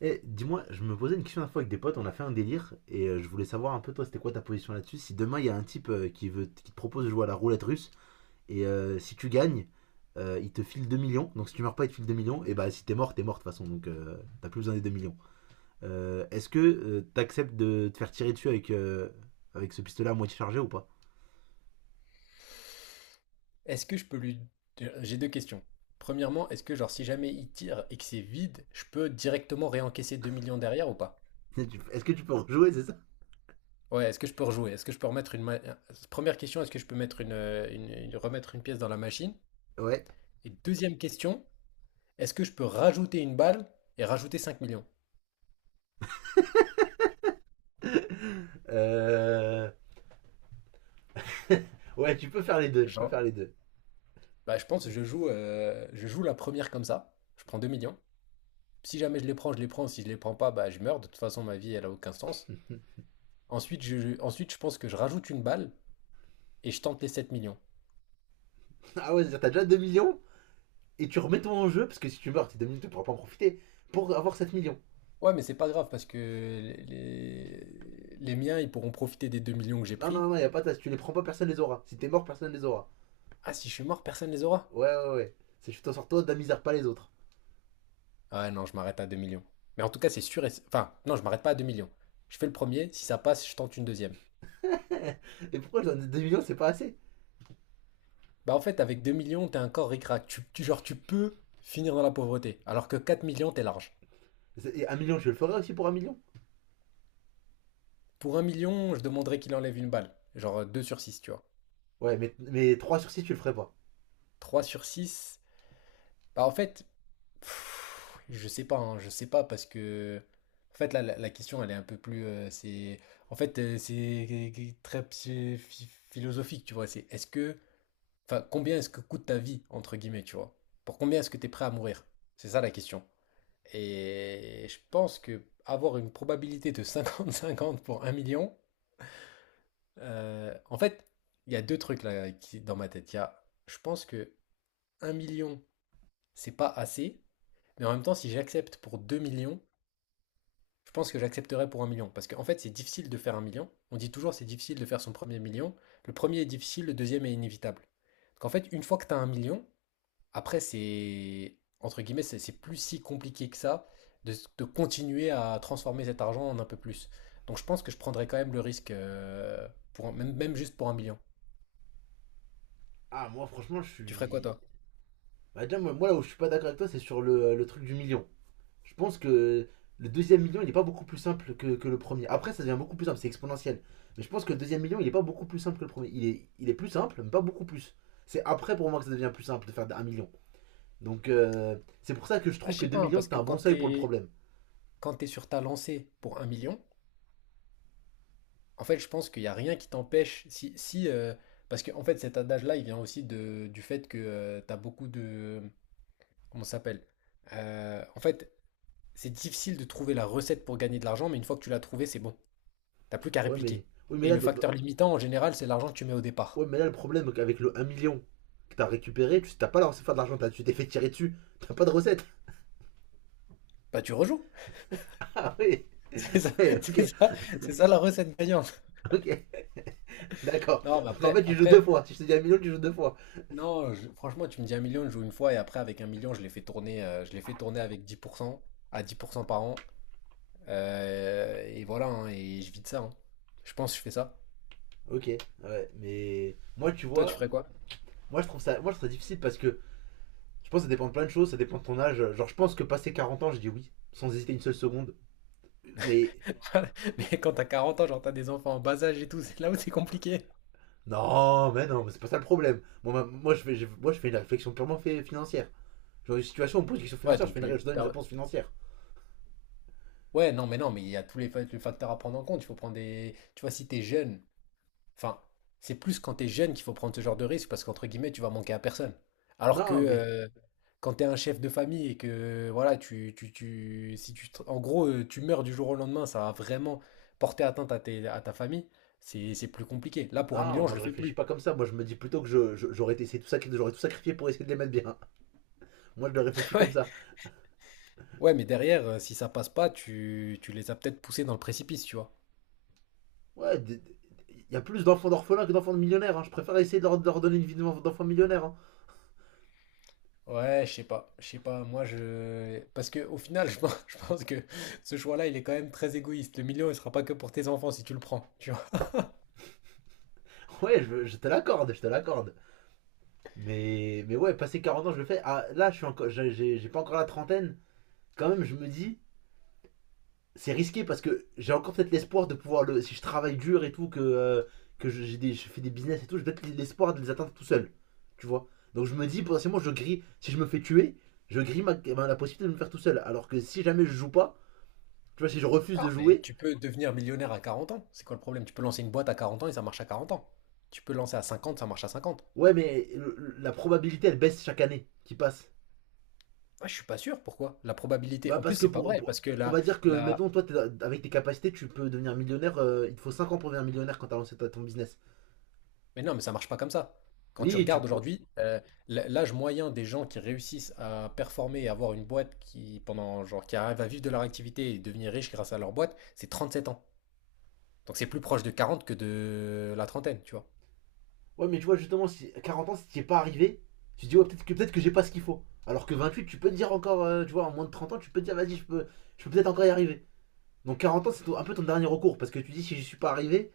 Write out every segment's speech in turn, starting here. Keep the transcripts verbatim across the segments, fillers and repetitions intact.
Eh, dis-moi, je me posais une question la fois avec des potes, on a fait un délire, et euh, je voulais savoir un peu toi, c'était quoi ta position là-dessus? Si demain il y a un type euh, qui veut, qui te propose de jouer à la roulette russe, et euh, si tu gagnes, euh, il te file deux millions, donc si tu meurs pas, il te file 2 millions, et bah si t'es mort, t'es mort de toute façon, donc euh, t'as plus besoin des deux millions. Euh, est-ce que euh, t'acceptes de te faire tirer dessus avec, euh, avec ce pistolet à moitié chargé ou pas? Est-ce que je peux lui... J'ai deux questions. Premièrement, est-ce que genre si jamais il tire et que c'est vide, je peux directement réencaisser deux millions derrière ou pas? Tu- Est-ce que tu peux rejouer, c'est ça? Ouais, est-ce que je peux rejouer? Est-ce que je peux remettre une... ma- Première question, est-ce que je peux mettre une, euh, une- une- remettre une pièce dans la machine? Ouais. Et deuxième question, est-ce que je peux rajouter une balle et rajouter cinq millions? Euh, Ouais, tu peux faire les deux, tu peux Genre, faire les deux. bah, je pense que je joue, euh, je joue la première comme ça. Je prends deux millions. Si jamais je les prends, je les prends. Si je les prends pas, bah, je meurs. De toute façon, ma vie, elle a aucun sens. Ensuite, je, ensuite, je pense que je rajoute une balle et je tente les sept millions. Ah ouais, c'est-à-dire t'as déjà deux millions et tu remets ton en jeu, parce que si tu meurs, tes 2 millions, tu ne pourras pas en profiter, pour avoir sept millions. Ouais, mais c'est pas grave parce que les, les- les miens, ils pourront profiter des deux millions que j'ai Non, non, pris. non, y a pas de tasse, tu les prends pas, personne les aura. Si t'es mort, personne les aura. Ah, si je suis mort, personne les aura. Ouais, ouais, ouais. C'est je t'en sors toi, d'un misère pas les autres. Ah non, je m'arrête à deux millions. Mais en tout cas, c'est sûr et... Enfin, non, je m'arrête pas à deux millions. Je fais le premier, si ça passe, je tente une deuxième. Et pourquoi je donne 2 millions, c'est pas assez? Bah en fait, avec deux millions, t'es encore ric-rac. Tu, tu- genre, tu peux finir dans la pauvreté. Alors que quatre millions, t'es large. C'est- Et 1 million, je le ferais aussi pour un million. Pour un million, je demanderais qu'il enlève une balle. Genre deux sur six, tu vois. Ouais, mais, mais trois sur six, tu le ferais pas. Trois sur six. Bah, en fait, pff, je sais pas, hein, je sais pas parce que en fait là la, la question, elle est un peu plus, euh, c'est en fait, euh, c'est très psy- phi- philosophique, tu vois, c'est, est-ce que, enfin, combien est-ce que coûte ta vie, entre guillemets, tu vois? Pour combien est-ce que tu es prêt à mourir? C'est ça la question. Et je pense que avoir une probabilité de cinquante-cinquante pour un million, euh, en fait, il y a deux trucs là qui dans ma tête. Il y a je pense que un million, c'est pas assez. Mais en même temps, si j'accepte pour deux millions, je pense que j'accepterai pour un million. Parce qu'en fait, c'est difficile de faire un million. On dit toujours c'est difficile de faire son premier million. Le premier est difficile, le deuxième est inévitable. Donc en fait, une fois que tu as 1 million, après, c'est, entre guillemets, c'est c'est plus si compliqué que ça de, de continuer à transformer cet argent en un peu plus. Donc je pense que je prendrais quand même le risque, euh, pour, un- même, même juste pour un million. Ah, moi, franchement, je Tu ferais quoi suis. toi? Bah, déjà, moi, moi, là où je suis pas d'accord avec toi, c'est sur le, le truc du million. Je pense que le deuxième million, il n'est pas beaucoup plus simple que, que le premier. Après, ça devient beaucoup plus simple, c'est exponentiel. Mais je pense que le deuxième million, il n'est pas beaucoup plus simple que le premier. Il est, il est plus simple, mais pas beaucoup plus. C'est après pour moi que ça devient plus simple de faire un million. Donc euh, c'est pour ça que je Ah, trouve je que sais deux pas, hein, millions, parce c'était que un quand bon seuil pour le t'es, problème. quand t'es sur ta lancée pour un million, en fait, je pense qu'il n'y a rien qui t'empêche. Si, si, euh, parce que en fait, cet adage-là, il vient aussi de, du fait que tu as beaucoup de. Comment ça s'appelle? Euh, en fait, c'est difficile de trouver la recette pour gagner de l'argent, mais une fois que tu l'as trouvée, c'est bon. T'as plus qu'à Ouais, mais, répliquer. oui, mais, Et là, le facteur limitant, en général, c'est l'argent que tu mets au ouais, départ. mais là, le problème avec le un million que t'as récupéré, tu t'as pas lancé faire de l'argent, t'as- tu t'es fait tirer dessus, t'as pas de recette. Bah, tu rejoues. Ah oui, C'est ça, ouais, c'est ok, ça, c'est ça la recette gagnante. ok, d'accord. Non, mais Donc en après, fait, tu joues deux après, fois. Si je te dis un million, tu joues deux fois. non, je- franchement, tu me dis un million, je joue une fois, et après, avec un million, je l'ai fait tourner, euh, je l'ai fait tourner avec dix pour cent à dix pour cent par an. Euh, et voilà, hein, et je vis de ça, hein. Je pense que je fais ça. Ok, ouais, mais moi, tu Toi, tu vois, ferais quoi? moi je trouve ça, moi je trouve ça difficile parce que je pense que ça dépend de plein de choses, ça dépend de ton âge. Genre, je pense que passé quarante ans, je dis oui, sans hésiter une seule seconde. Mais Mais quand t'as quarante ans, genre t'as des enfants en bas âge et tout, c'est là où c'est compliqué. non, mais non, mais c'est pas ça le problème. Moi, ma- moi, je fais, je- moi, je fais une réflexion purement fait- financière. Genre, une situation, on me pose une question Ouais, financière, je, donc fais une, ré- tu- je donne une t'as- réponse financière. Ouais, non, mais non, mais il y a tous les, fa- les facteurs à prendre en compte. Il faut prendre des... Tu vois, si t'es jeune, enfin, c'est plus quand t'es jeune qu'il faut prendre ce genre de risque parce qu'entre guillemets, tu vas manquer à personne. Alors que, Non, mais euh, quand t'es un chef de famille et que voilà, tu, tu, tu, si tu, te- en gros, euh, tu meurs du jour au lendemain, ça va vraiment porter atteinte à, tes- à ta famille. C'est, c'est plus compliqué. Là, pour un non, million, je moi le je fais réfléchis plus. pas comme ça. Moi, je me dis plutôt que je- je- j'aurais essayé tout ça, j'aurais tout sacrifié pour essayer de les mettre bien. Moi, je le réfléchis comme Ouais. ça. Ouais, mais derrière, euh, si ça passe pas, tu, tu les as peut-être poussés dans le précipice, tu vois. Ouais, il y a plus d'enfants d'orphelins que d'enfants de millionnaires, hein. Je préfère essayer de leur, de leur donner une vie d'enfant millionnaire, hein. Ouais, je sais pas, je sais pas, moi je... Parce que au final, je pense, je pense que ce choix-là, il est quand même très égoïste. Le million, il sera pas que pour tes enfants si tu le prends, tu vois. Ouais, je, je te l'accorde, je te l'accorde. Mais, mais ouais, passer quarante ans, je le fais. Ah, là, je suis encore, j'ai, j'ai- pas encore la trentaine. Quand même, je me dis, c'est risqué parce que j'ai encore peut-être l'espoir de pouvoir le. Si je travaille dur et tout, que, euh, que je, j'ai des- je fais des business et tout, j'ai peut-être l'espoir de les atteindre tout seul. Tu vois. Donc je me dis, potentiellement, je grille. Si je me fais tuer, je grille ma- ma- la possibilité de me faire tout seul. Alors que si jamais je joue pas, tu vois, si je refuse Non, de mais jouer. tu peux devenir millionnaire à 40 ans. C'est quoi le problème? Tu peux lancer une boîte à 40 ans et ça marche à 40 ans. Tu peux lancer à cinquante, ça marche à cinquante. Ouais, mais le- la probabilité, elle baisse chaque année qui passe. Ah, je suis pas sûr, pourquoi? La probabilité, Bah en plus, parce que c'est pas pour, vrai, pour- parce que on la, va dire que la... maintenant toi t'es- avec tes capacités tu peux devenir millionnaire, euh, il te faut cinq ans pour devenir millionnaire quand t'as lancé ta- ton business. Mais non, mais ça marche pas comme ça. Quand tu Oui tu regardes peux. aujourd'hui, euh, l- l'âge moyen des gens qui réussissent à performer et avoir une boîte qui, pendant, genre, qui arrive à vivre de leur activité et devenir riche grâce à leur boîte, c'est 37 ans. Donc c'est plus proche de quarante que de la trentaine, tu vois. Ouais mais tu vois justement si à 40 ans si t'y es pas arrivé, tu te dis ouais peut-être que peut-être que j'ai pas ce qu'il faut. Alors que vingt huit tu peux te dire encore euh, tu vois en moins de trente ans tu peux te dire vas-y je peux je peux peut-être encore y arriver. Donc quarante ans c'est ton- un peu ton dernier recours parce que tu dis si j'y suis pas arrivé,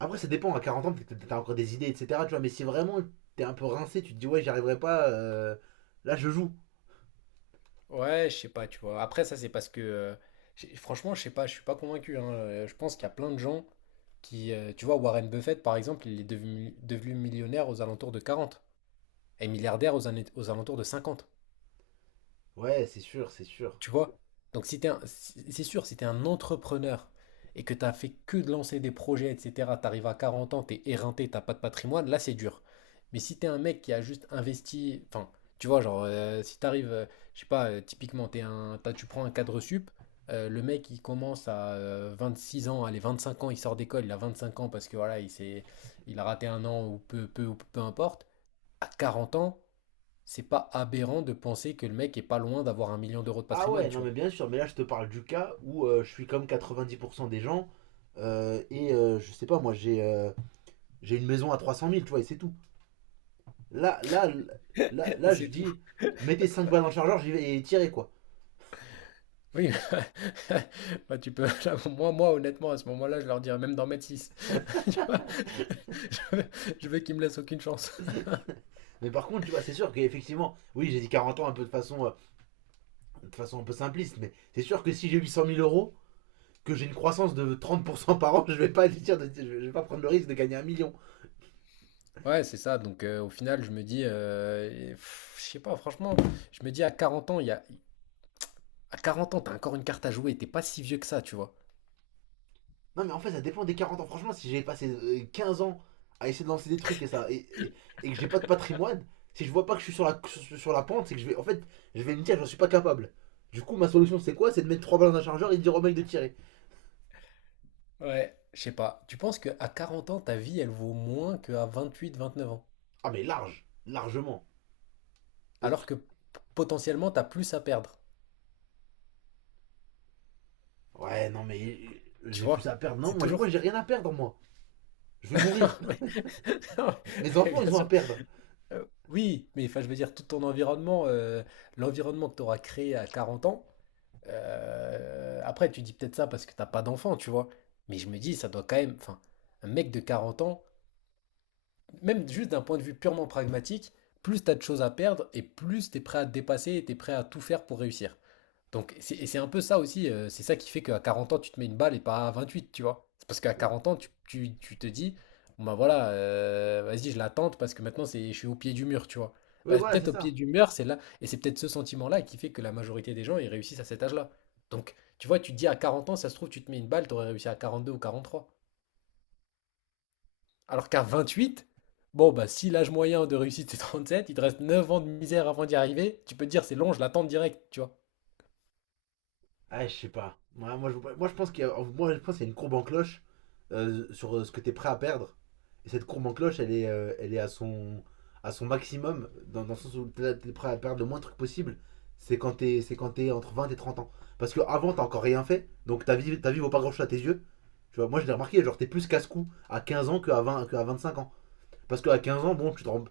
après ça dépend à quarante ans peut-être que t'as encore des idées etc tu vois mais si vraiment t'es un peu rincé tu te dis ouais j'y arriverai pas euh, là je joue. Ouais, je sais pas, tu vois. Après, ça, c'est parce que, euh, j'ai- franchement, je sais pas, je suis pas convaincu, hein. Euh, Je pense qu'il y a plein de gens qui, euh, tu vois, Warren Buffett, par exemple, il est devenu, devenu millionnaire aux alentours de quarante et milliardaire aux, années- aux alentours de cinquante. Ouais, c'est sûr, c'est sûr. Tu vois? Donc si t'es un- si- c'est sûr, si t'es un entrepreneur et que t'as fait que de lancer des projets, et cetera, t'arrives à quarante ans, t'es éreinté, t'as pas de patrimoine, là c'est dur. Mais si t'es un mec qui a juste investi, enfin, tu vois, genre, euh, si t'arrives, euh, je sais pas, euh, typiquement, t'es un, t'as- tu prends un cadre sup, euh, le mec il commence à euh, six ans, allez, vingt cinq ans, il sort d'école, il a vingt cinq ans parce que voilà, il s'est, il a raté un an ou peu, peu, ou peu importe, à quarante ans, c'est pas aberrant de penser que le mec est pas loin d'avoir un million d'euros de Ah patrimoine, ouais, non tu mais vois. bien sûr, mais là je te parle du cas où euh, je suis comme quatre-vingt-dix pour cent des gens euh, et euh, je sais pas, moi j'ai euh, j'ai une maison à trois cent mille, tu vois, et c'est tout. Là, là, là, Et là, je c'est tout. dis, mettez cinq balles dans le chargeur, j'y vais et tirez quoi. Oui, bah, tu peux là, moi moi honnêtement à ce moment-là, je leur dirais même d'en mettre six. Tu vois? Je veux je veux qu'ils me laissent aucune chance. Mais par contre, tu vois, c'est sûr qu'effectivement, oui, j'ai dit quarante ans un peu de façon, euh, de façon un peu simpliste, mais c'est sûr que si j'ai huit cent mille euros, que j'ai une croissance de trente pour cent par an, je vais pas dire, de- je vais je vais pas prendre le risque de gagner un million. Ouais, c'est ça, donc, heu, au final, je me dis, heu et pff, je sais pas franchement, je me dis à quarante ans, il y a à quarante ans, t'as encore une carte à jouer, t'es pas si vieux que ça, tu vois? Non, mais en fait, ça dépend des quarante ans. Franchement, si j'ai passé euh, quinze ans à essayer de lancer des trucs et ça et, et, et que j'ai pas de patrimoine, si je vois pas que je suis sur la, sur, la pente, c'est que je vais. En fait, je vais me dire, j'en suis pas capable. Du coup, ma solution, c'est quoi? C'est de mettre trois balles dans un chargeur et de dire au mec de tirer. Ouais, je sais pas. Tu penses qu'à quarante ans, ta vie, elle vaut moins qu'à vingt-huit vingt-neuf ans? Ah, mais large, largement. Alors que p potentiellement, t'as plus à perdre, Ouais, non, mais euh, tu j'ai plus vois? à perdre. Non, C'est moi, moi toujours. j'ai rien à perdre, moi. Je vais Non, mourir. mais non, Mes mais enfants, bien ils ont sûr. à perdre. Euh, oui, mais enfin, je veux dire, tout ton environnement, euh, l'environnement que tu auras créé à 40 ans, euh, après, tu dis peut-être ça parce que t'as pas d'enfant, tu vois. Mais je me dis, ça doit quand même, enfin, un mec de 40 ans, même juste d'un point de vue purement pragmatique, plus t'as de choses à perdre et plus t'es prêt à te dépasser et t'es prêt à tout faire pour réussir. Donc, c'est- et c'est un peu ça aussi, euh, c'est ça qui fait qu'à 40 ans, tu te mets une balle et pas à vingt-huit, tu vois. C'est parce qu'à 40 ans, tu, tu- tu te dis, bon bah voilà, euh, vas-y, je l'attends parce que maintenant, c'est, je suis au pied du mur, tu vois. Oui, Bah, voilà, c'est peut-être au pied ça. du mur, c'est là, et c'est peut-être ce sentiment-là qui fait que la majorité des gens, ils réussissent à cet âge-là. Donc, tu vois, tu te dis à 40 ans, ça se trouve, tu te mets une balle, t'aurais réussi à quarante-deux ou quarante-trois. Alors qu'à vingt-huit, bon, bah si l'âge moyen de réussite c'est trente-sept, il te reste neuf ans de misère avant d'y arriver, tu peux te dire, c'est long, je l'attends direct, tu vois. Ah, je sais pas. Ouais, moi, je, moi, je pense qu'il y a, moi, je pense qu'il y a une courbe en cloche euh, sur euh, ce que tu es prêt à perdre. Et cette courbe en cloche, elle est, euh, elle est à, son, à son maximum, dans, dans le sens où tu es prêt à perdre le moins de trucs possible. C'est quand t'es c'est quand t'es entre vingt et trente ans. Parce que avant t'as encore rien fait, donc ta vie, ta vie vaut pas grand-chose à tes yeux. Tu vois, moi, je l'ai remarqué, genre, t'es plus casse-cou à quinze ans qu'à vingt qu'à vingt cinq ans. Parce qu'à quinze ans, bon, tu te rends,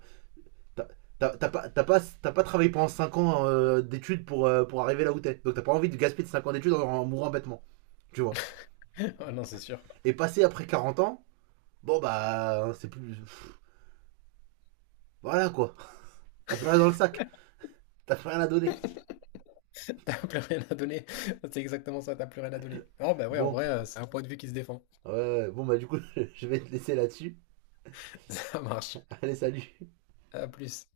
T'as t'as pas, t'as pas, t'as pas travaillé pendant cinq ans euh, d'études pour, euh, pour arriver là où t'es. Donc t'as pas envie de gaspiller cinq ans d'études en, en mourant bêtement, tu vois. Ah non, c'est sûr. Et passer après quarante ans, bon bah, c'est plus. Voilà quoi. T'as plus rien dans le sac. T'as plus rien à donner. T'as plus rien à donner. C'est exactement ça, t'as plus rien à donner. Non, bah ouais, en Bon, vrai, euh, c'est un point de vue qui se défend. ouais, ouais, ouais. Bon bah du coup, je vais te laisser là-dessus. Ça marche. Allez, salut. À plus.